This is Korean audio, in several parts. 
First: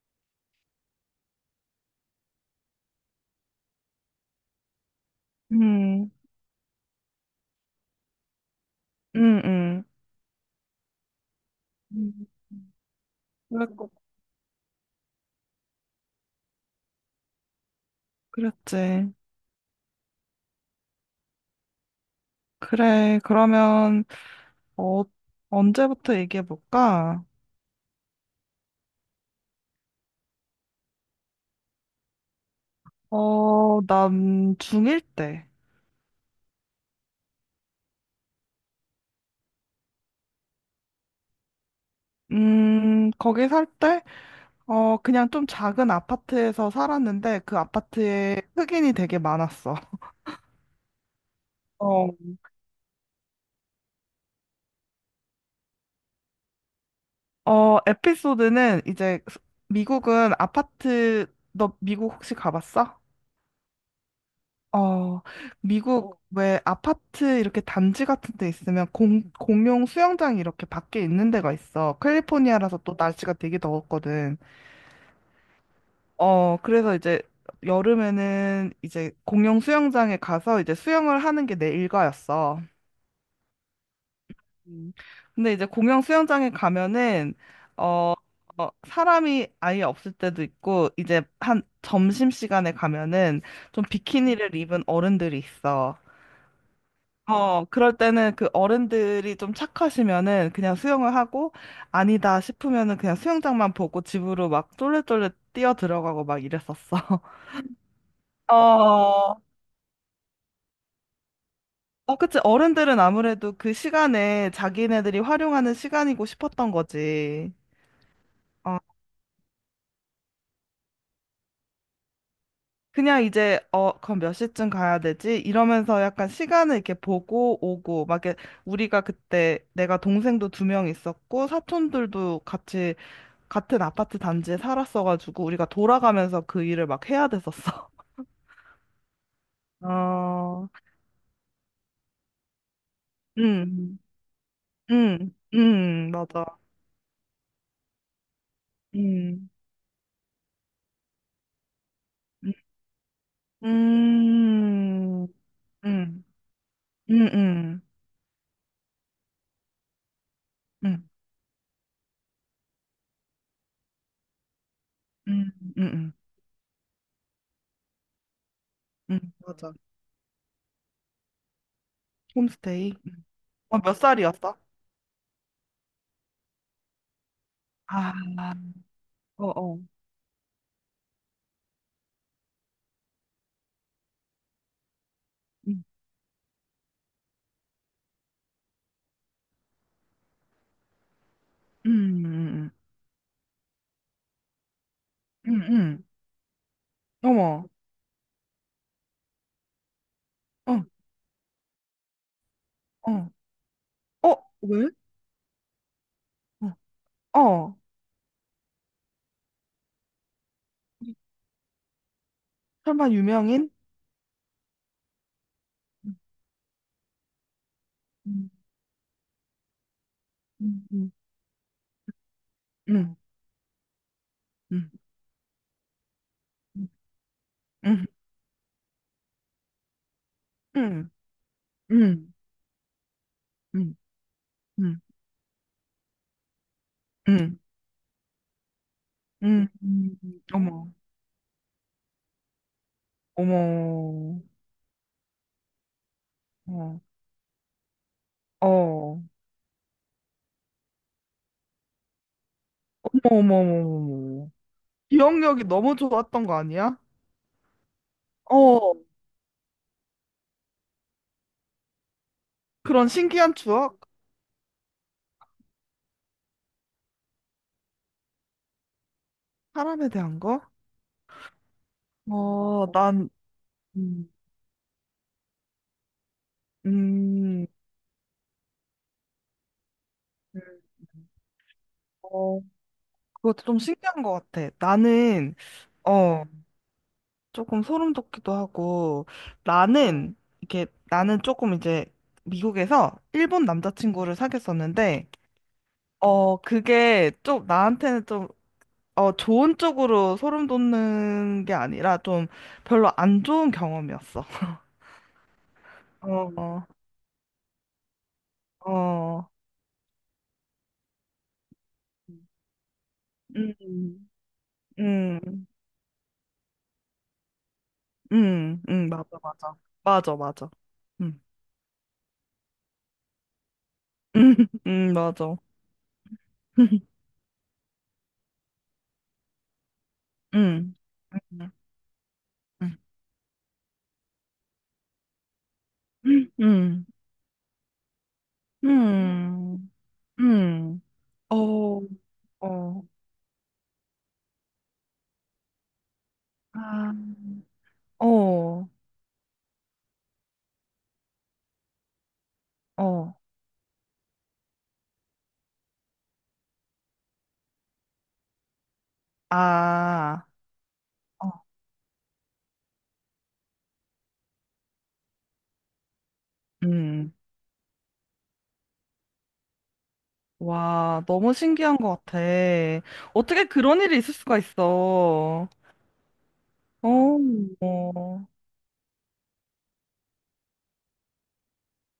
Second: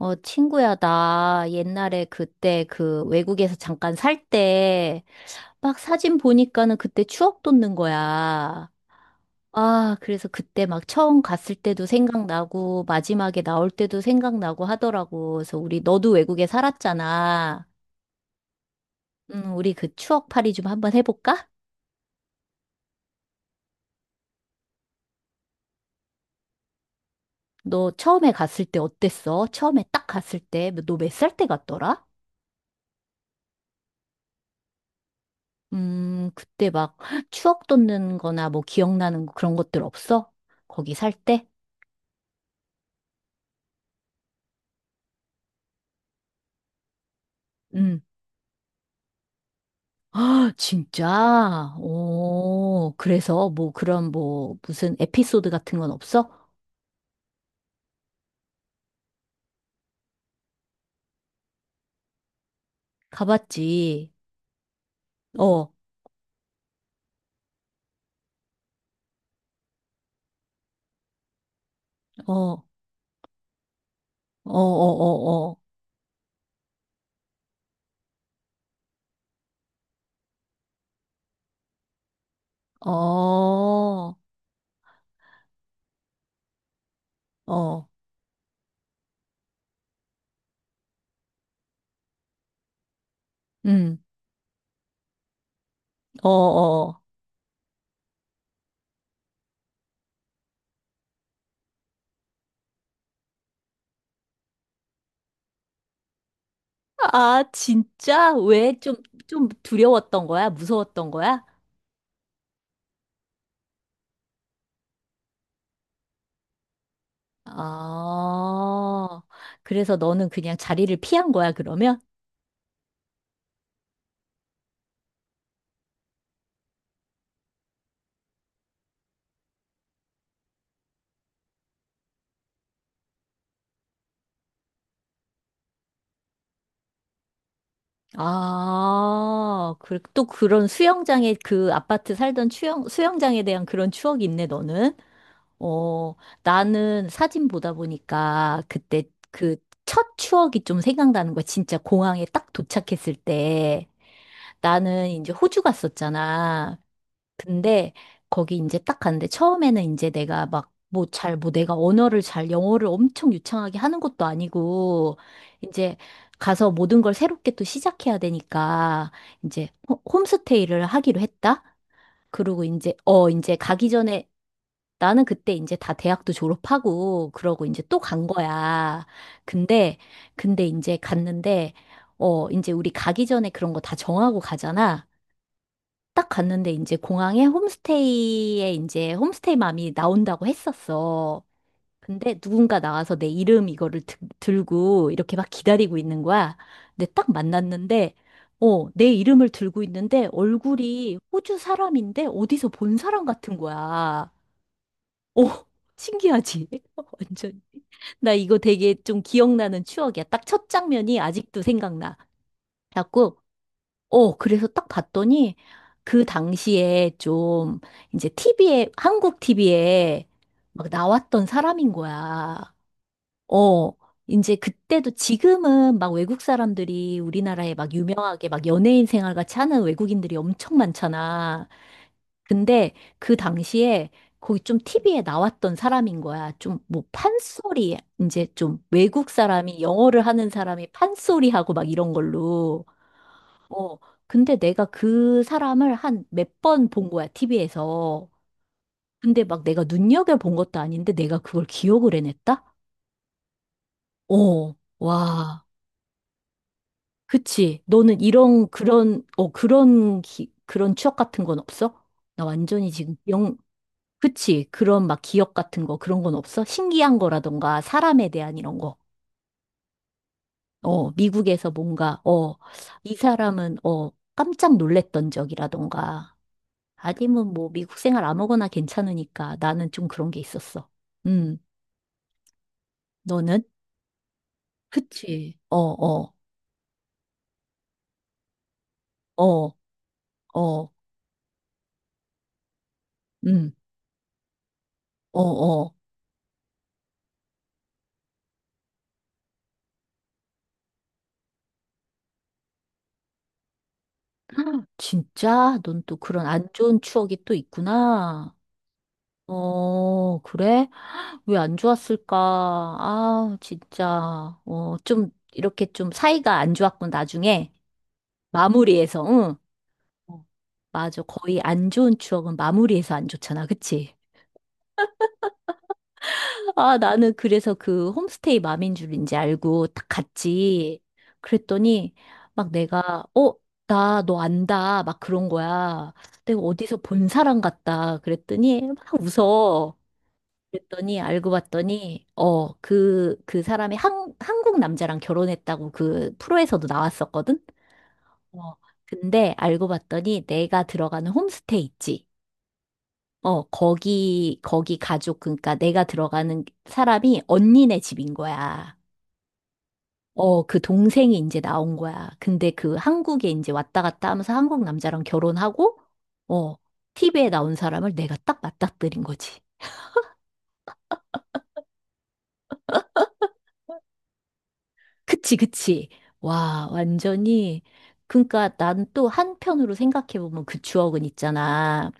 어, 친구야, 나 옛날에 그때 그 외국에서 잠깐 살 때 막 음, 사진 보니까는 그때 추억 돋는 거야. 음, 음. 아, 그래서 그때 막 처음 갔을 때도 음. 생각나고 마지막에 나올 그랬고, 때도 생각나고 하더라고. 그래서 우리 너도 외국에 살았잖아. 그랬지. 우리 그 추억팔이 좀 한번 해볼까? 그래, 그러면, 어, 언제부터 얘기해볼까? 너 처음에 갔을 때 어땠어? 처음에 딱 갔을 때, 너 몇 살 때 갔더라? 어, 난 중1 때. 그때 막 추억 돋는 거나 뭐 기억나는 거 그런 것들 없어? 거기 살 때? 거기 살 때, 어, 그냥 좀 작은 아파트에서 살았는데, 그 음. 아파트에 흑인이 되게 많았어. 아, 진짜? 어, 오, 그래서 뭐 그런 뭐 무슨 에피소드 같은 건 없어? 어, 에피소드는 이제, 미국은 아파트, 너 미국 혹시 가봤어? 가봤지. 어, 어, 어, 미국 왜 아파트 이렇게 단지 같은 데 있으면 공, 공용 수영장이 이렇게 밖에 있는 데가 있어. 어, 캘리포니아라서 또 날씨가 되게 더웠거든. 어, 어, 어, 그래서 이제 여름에는 이제 공용 수영장에 가서 이제 수영을 하는 게 내 일과였어. 어, 어, 음. 근데 이제 공용 수영장에 가면은 어, 어, 어, 사람이 아예 없을 때도 있고 이제 한 점심시간에 가면은 좀 음, 비키니를 입은 어른들이 있어. 어, 어. 어, 그럴 때는 그 어른들이 좀 착하시면은 그냥 수영을 하고 아니다 싶으면은 그냥 수영장만 보고 집으로 막 쫄래쫄래 뛰어 들어가고 막 이랬었어. 아, 진짜? 어, 왜 좀, 어, 좀 두려웠던 거야? 무서웠던 거야? 그치. 어른들은 아무래도 그 시간에 자기네들이 활용하는 시간이고 싶었던 거지. 어, 아, 그래서 너는 그냥 자리를 피한 거야, 그러면? 그냥 이제, 어, 그럼 몇 시쯤 가야 되지? 이러면서 약간 시간을 이렇게 보고 오고, 막 이렇게 우리가 그때 내가 동생도 두 명 있었고, 사촌들도 같이 같은 아파트 단지에 살았어가지고 우리가 돌아가면서 그 일을 막 해야 됐었어. 아, 그, 또 그런 어, 수영장에 그 아파트 살던 수영장에 대한 그런 음, 추억이 있네, 너는? 음, 음, 어, 맞아. 나는 사진 보다 보니까 그때 음, 그 첫 추억이 좀 생각나는 거야. 진짜 공항에 음, 딱 도착했을 때. 나는 음, 이제 호주 음, 갔었잖아. 음, 음, 근데 거기 이제 딱 갔는데 처음에는 이제 내가 막 뭐 음, 잘 뭐 내가 언어를 잘 영어를 엄청 유창하게 하는 것도 아니고 음, 이제 음, 가서 모든 걸 새롭게 또 시작해야 되니까 이제 맞아. 홈스테이를 하기로 했다. 그리고 이제 홈스테이. 어 이제 어, 가기 몇 전에 살이었어? 나는 그때 이제 다 대학도 졸업하고 그러고 이제 또 아, 간 거야. 어, 어, 근데 근데 이제 갔는데 어 이제 우리 가기 전에 그런 거 다 정하고 가잖아. 음, 딱 갔는데 이제 공항에 홈스테이에 이제 홈스테이 맘이 나온다고 했었어. 음, 근데 음, 누군가 나와서 내 이름 이거를 들고 이렇게 막 음, 음, 기다리고 음. 있는 거야. 근데 딱 어머, 만났는데, 어, 내 이름을 들고 있는데 어, 얼굴이 호주 사람인데 어디서 본 사람 어, 같은 거야. 어, 왜? 어, 신기하지? 어, 완전. 어. 나 이거 되게 좀 기억나는 추억이야. 딱 첫 장면이 아직도 생각나. 설마 자꾸 유명인? 어, 그래서 딱 봤더니 그 당시에 좀 이제 음, 티비에 한국 TV에 음, 막 음, 나왔던 사람인 거야. 음, 어, 이제 음. 그때도 지금은 막 외국 사람들이 우리나라에 막 음, 유명하게 막 연예인 생활 같이 하는 외국인들이 엄청 음, 많잖아. 음, 근데 그 음, 당시에 거기 좀 음, TV에 나왔던 사람인 거야. 좀 뭐 음, 판소리, 이제 좀 외국 음, 사람이 음. 영어를 하는 사람이 어머, 판소리 하고 막 이런 걸로. 어, 어머, 근데 내가 그 사람을 한 몇 번 어, 본 거야, TV에서. 어, 어머, 근데 막 내가 눈여겨본 것도 아닌데 내가 그걸 기억을 해냈다? 어머, 어머, 어머. 어, 와. 기억력이 너무 좋았던 거 아니야? 그치. 너는 이런, 어, 그런, 그런, 그런 추억 같은 건 없어? 나 완전히 그런 지금 신기한 영, 추억? 그치. 그런 막 기억 같은 거, 그런 건 없어? 신기한 거라던가, 사람에 대한 이런 거. 사람에 대한 거? 어, 미국에서 뭔가, 어, 어, 이 난, 사람은, 어, 음, 깜짝 놀랬던 적이라던가. 아니면 음, 음. 뭐 미국 생활 아무거나 괜찮으니까 나는 좀 그런 게 음. 있었어. 음, 어, 너는? 그것도 좀 신기한 것 같아. 그치. 나는, 어, 어, 어, 조금 소름 돋기도 하고 어, 나는 이게 어, 나는 조금 이제 미국에서 일본 음, 남자친구를 사귀었었는데 어, 어. 어 그게 좀 나한테는 좀 어 좋은 쪽으로 소름 돋는 게 아니라 좀 별로 안 좋은 경험이었어. 헉, 진짜? 넌 또 그런 안 어, 좋은 추억이 또 있구나. 어, 어, 그래? 왜 안 좋았을까? 아, 음, 진짜. 어, 좀, 음, 이렇게 좀 사이가 안 좋았군, 나중에. 마무리해서, 맞아, 응. 맞아, 맞아, 어, 맞아, 맞아. 음, 거의 안 좋은 추억은 마무리해서 안 좋잖아. 그치? 음, 맞아, 아, 나는 그래서 그 홈스테이 맘인 줄인지 알고 딱 음, 음, 갔지. 그랬더니 막 내가, 어, 나 너 안다. 막 그런 거야. 음, 내가 어디서 음, 본 사람 같다. 그랬더니 막 음. 웃어. 음. 그랬더니 알고 어, 봤더니, 어, 어, 그 사람이 한국 남자랑 결혼했다고 그 프로에서도 아, 나왔었거든? 어, 어, 근데 알고 봤더니 내가 들어가는 홈스테이 있지. 어, 어, 거기 가족, 그러니까 내가 들어가는 사람이 언니네 집인 거야. 아, 어, 그 동생이 이제 어, 나온 거야. 근데 그 한국에 이제 왔다 갔다 하면서 한국 남자랑 결혼하고, 어, 음. TV에 나온 사람을 내가 딱 맞닥뜨린 거지. 와, 너무 신기한 것 같아. 어떻게 그런 일이 있을 수가 그치, 있어. 그치. 와, 어, 완전히. 어, 그러니까 난 또 한편으로 생각해보면 그 추억은 있잖아.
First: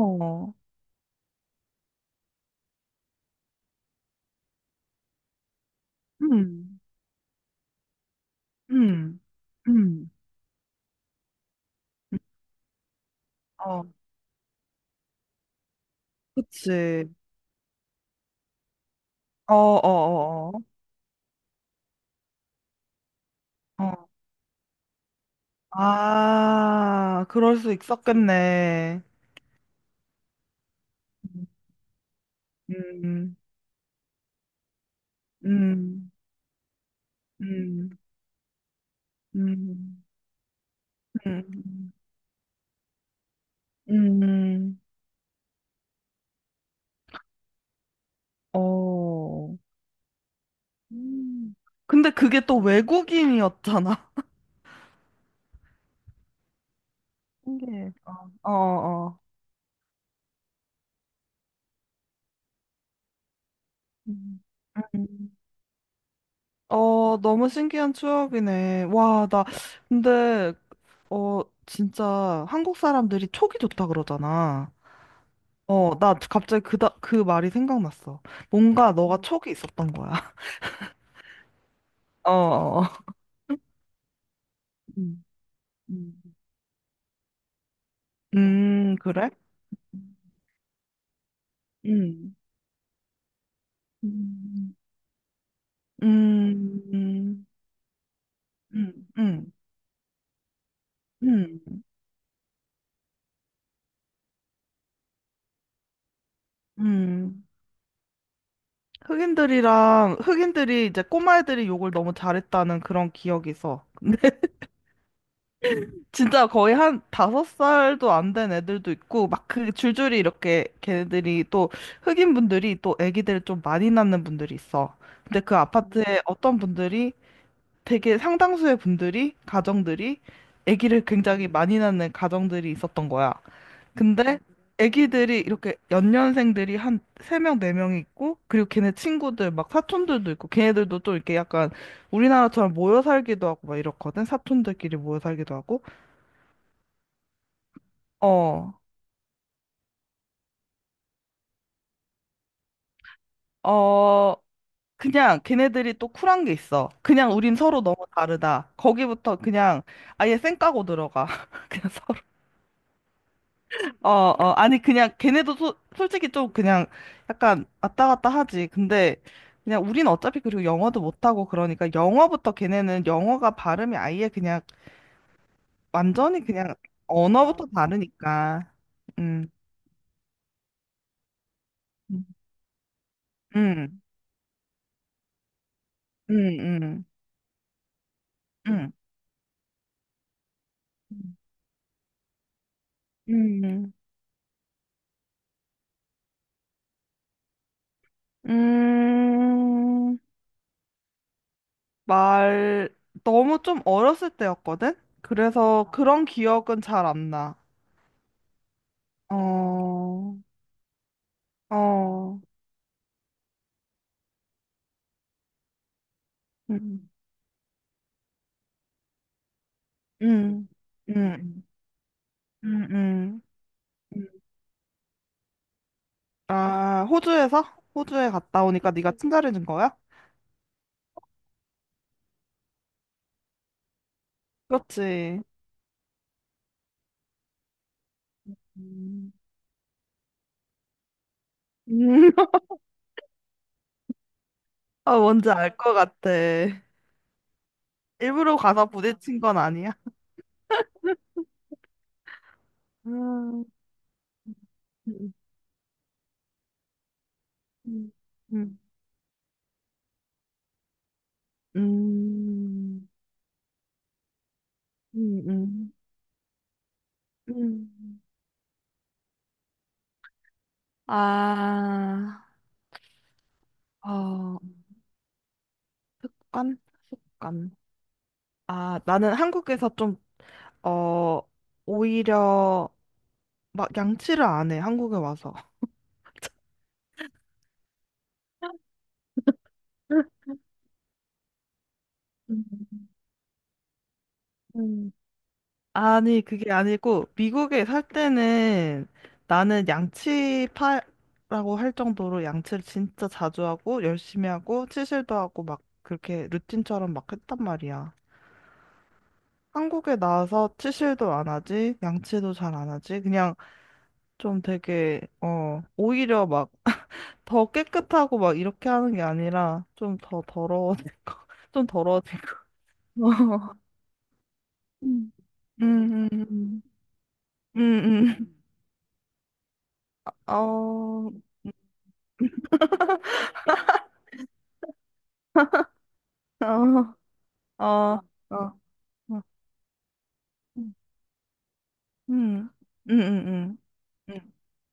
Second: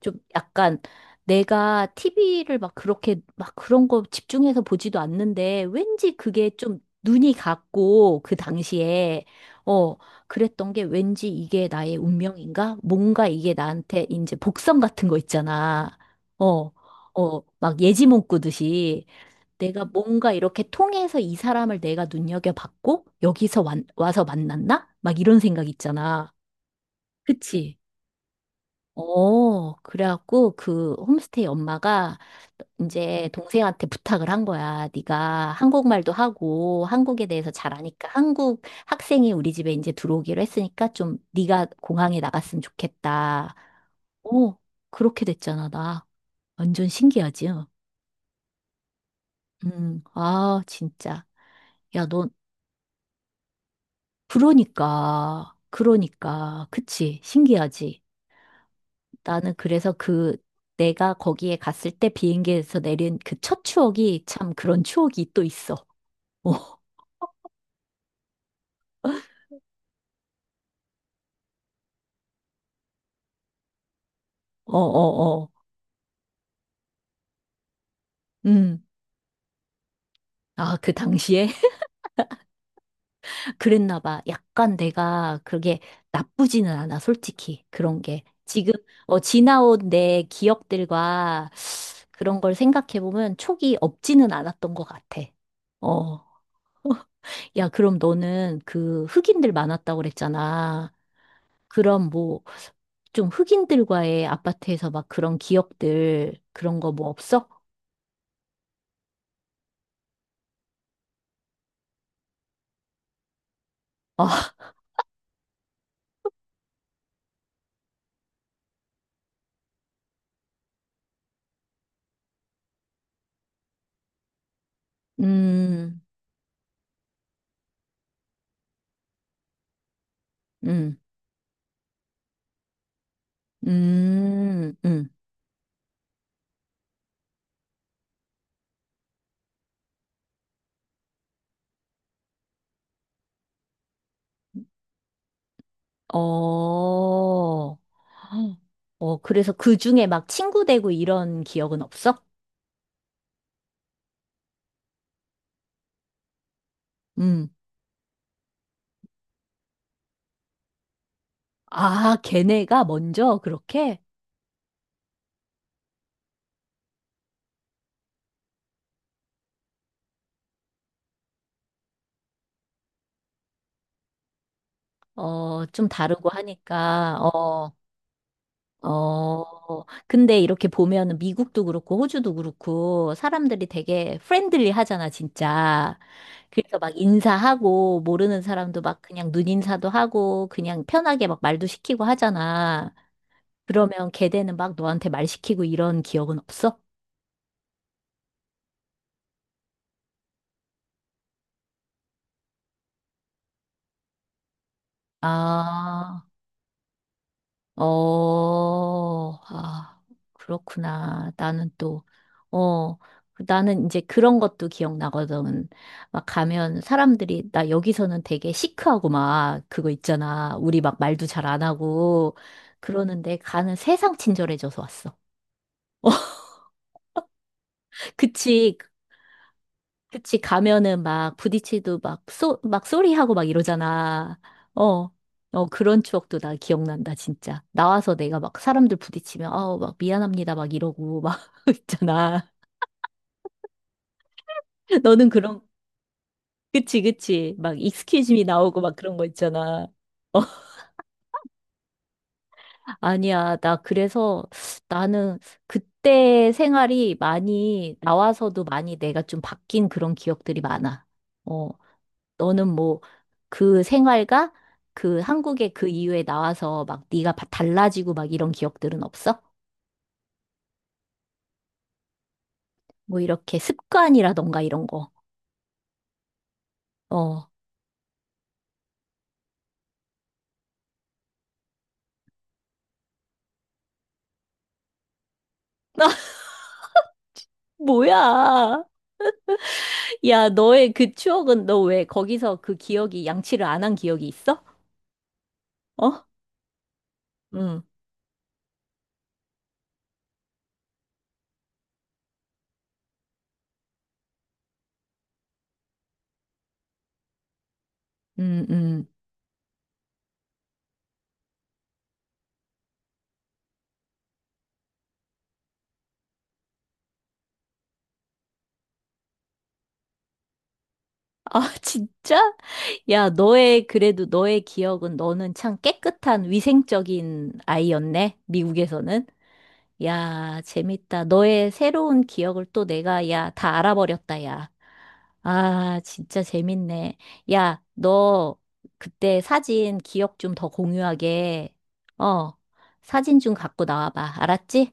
좀 약간 내가 TV를 막 그렇게 막 그런 거 집중해서 보지도 않는데 왠지 그게 좀 음, 눈이 갔고 그 음, 당시에 어, 음, 그랬던 게 왠지 이게 나의 운명인가? 뭔가 이게 어, 나한테 이제 복선 같은 거 있잖아. 어, 그치. 어, 막 예지몽 꾸듯이. 어, 내가 뭔가 어, 어, 이렇게 통해서 이 사람을 내가 눈여겨봤고, 여기서 어, 어. 와서 만났나? 막 이런 생각 있잖아. 아, 그럴 수 그치? 있었겠네. 어, 그래갖고 그 홈스테이 엄마가 이제 음, 동생한테 부탁을 한 거야. 네가 한국말도 음, 하고 한국에 대해서 잘 음, 아니까 한국 학생이 우리 집에 이제 음. 들어오기로 했으니까 좀 네가 음, 공항에 나갔으면 좋겠다. 어, 음, 그렇게 됐잖아, 나. 완전 신기하지? 어. 아, 진짜. 음. 야, 근데 넌 그게 또 외국인이었잖아. 그러니까, 그러니까, 그치, 신기해. 신기하지. 어, 어, 어. 나는 그래서 그, 내가 거기에 갔을 때 비행기에서 내린 그 첫 추억이 음. 참 그런 추억이 음. 또 있어. 어, 너무 신기한 추억이네. 와, 나, 근데, 어, 진짜 한국 사람들이 촉이 좋다 그러잖아. 어, 어, 어, 어. 어, 나 갑자기 그, 다, 그 말이 생각났어. 음. 뭔가 너가 촉이 있었던 거야. 아, 그 당시에? 어, 어. 그랬나 봐. 약간 음. 내가 그게 음. 나쁘지는 않아, 솔직히. 그런 게. 지금, 어, 그래? 지나온 내 기억들과 음, 그런 걸 생각해보면 촉이 없지는 않았던 음. 것 같아. 어. 음. 야, 그럼 너는 음, 그 흑인들 음, 많았다고 그랬잖아. 음, 그럼 뭐, 좀 흑인들과의 아파트에서 막 그런 기억들, 그런 거 뭐 음. 없어? 흑인들이 이제 꼬마애들이 욕을 너무 잘했다는 그런 기억이 있어. 근데 아, 진짜 거의 한 다섯 살도 안 된 애들도 있고 막 그 줄줄이 이렇게 걔네들이 또 흑인 분들이 또 애기들을 좀 많이 낳는 분들이 있어. 근데 그 음, 아파트에 어떤 분들이 되게 상당수의 분들이 가정들이 음, 애기를 굉장히 많이 낳는 가정들이 있었던 거야. 근데 음, 음, 애기들이 이렇게 연년생들이 한 세명네명이 있고 그리고 걔네 친구들 막 사촌들도 있고 걔네들도 또 이렇게 약간 우리나라처럼 모여 살기도 하고 막 이렇거든. 사촌들끼리 모여 살기도 하고. 어, 어. 어, 그래서 그 중에 막 친구 되고 이런 기억은 없어? 어. 그냥 걔네들이 또 쿨한 게 있어. 그냥 음, 우린 서로 너무 다르다. 거기부터 그냥 아예 쌩 까고 들어가. 그냥 서 아, 걔네가 먼저 그렇게? 어, 어, 아니, 그냥, 걔네도 소, 솔직히 좀 그냥 약간 왔다 갔다 하지. 근데 그냥 우린 어차피 그리고 영어도 못하고 그러니까 영어부터 걔네는 영어가 발음이 아예 그냥 어, 좀 다르고 완전히 그냥 하니까, 언어부터 어. 다르니까. 음, 어, 근데 이렇게 보면은 미국도 그렇고 음, 호주도 그렇고 사람들이 음, 되게 프렌들리 하잖아, 진짜. 그래서 막 음, 인사하고 모르는 사람도 음, 막 그냥 눈인사도 하고 그냥 편하게 막 말도 시키고 하잖아. 음, 음, 그러면 걔네는 막 너한테 말 시키고 이런 기억은 없어? 음, 말, 너무 좀 어렸을 때였거든? 그래서 그런 아, 기억은 잘 안 나. 어, 아, 어, 그렇구나. 나는 또, 어, 어, 나는 이제 그런 것도 기억나거든. 막 가면 음. 사람들이, 나 여기서는 되게 시크하고 막 그거 있잖아. 음, 우리 막 말도 잘 안 음, 하고 음, 그러는데 음. 가는 세상 음. 친절해져서 왔어. 아, 호주에서? 호주에 갔다 그치. 오니까 네가 친절해진 거야? 그치, 가면은 막 부딪히도 막 막 소리하고 막 이러잖아. 어, 그렇지. 어, 그런 추억도 나 기억난다, 진짜. 나와서 내가 막 사람들 음. 부딪히면, 어, 막 미안합니다, 막 이러고 막 음. 있잖아. 아, 너는 뭔지 그런, 알 것 같아. 그치, 그치. 막 익스큐즈 미 일부러 나오고 가서 막 그런 거 부딪힌 건 있잖아. 아니야? 어, 아니야. 음, 나 그래서 음, 나는 그때 생활이 많이, 음, 나와서도 많이 내가 좀 바뀐 그런 기억들이 많아. 어. 음, 너는 뭐 음, 그 생활과 그 음, 한국의 그 음. 이후에 나와서 막 네가 달라지고 음. 막 이런 기억들은 없어? 아, 뭐 이렇게 어, 습관이라던가 이런 거. 습관? 어. 습관. 아, 나는 한국에서 좀, 어, 오히려 막 양치를 안 해, 한국에 와서. 뭐야? 야, 너의 그 추억은 너 왜 거기서 음, 그 기억이 양치를 안 한 기억이 있어? 음, 어? 아니, 그게 아니고, 응. 미국에 살 때는 나는 양치파라고 할 정도로 양치를 진짜 자주 하고, 열심히 하고, 치실도 하고, 막 그렇게 루틴처럼 막 했단 말이야. 음, 음. 한국에 나와서 치실도 안 하지, 양치도 잘 안 하지, 그냥 좀 되게, 어, 오히려 막 더 깨끗하고 막 이렇게 하는 게 아니라 좀 더 더러워지고, 아, 좀 진짜? 더러워지고. 야, 어. 너의 그래도 너의 기억은 음. 너는 참 음, 음, 깨끗한 음, 위생적인 아이였네. 음. 미국에서는. 야, 재밌다. 어, 너의 새로운 기억을 또 내가, 야, 다 알아버렸다, 야. 아, 진짜 재밌네. 야, 어, 어, 어, 너 어, 그때 사진 기억 좀 더 음, 공유하게. 어, 음, 음, 사진 음, 좀 음, 갖고 나와봐. 음, 알았지?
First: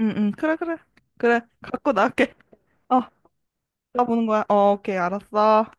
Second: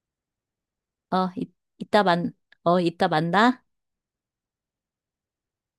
그래, 그래, 어, 그래, 갖고 이따 만, 나올게. 어, 이따 만나. 나 보는 거야. 어, 오케이, 알았어.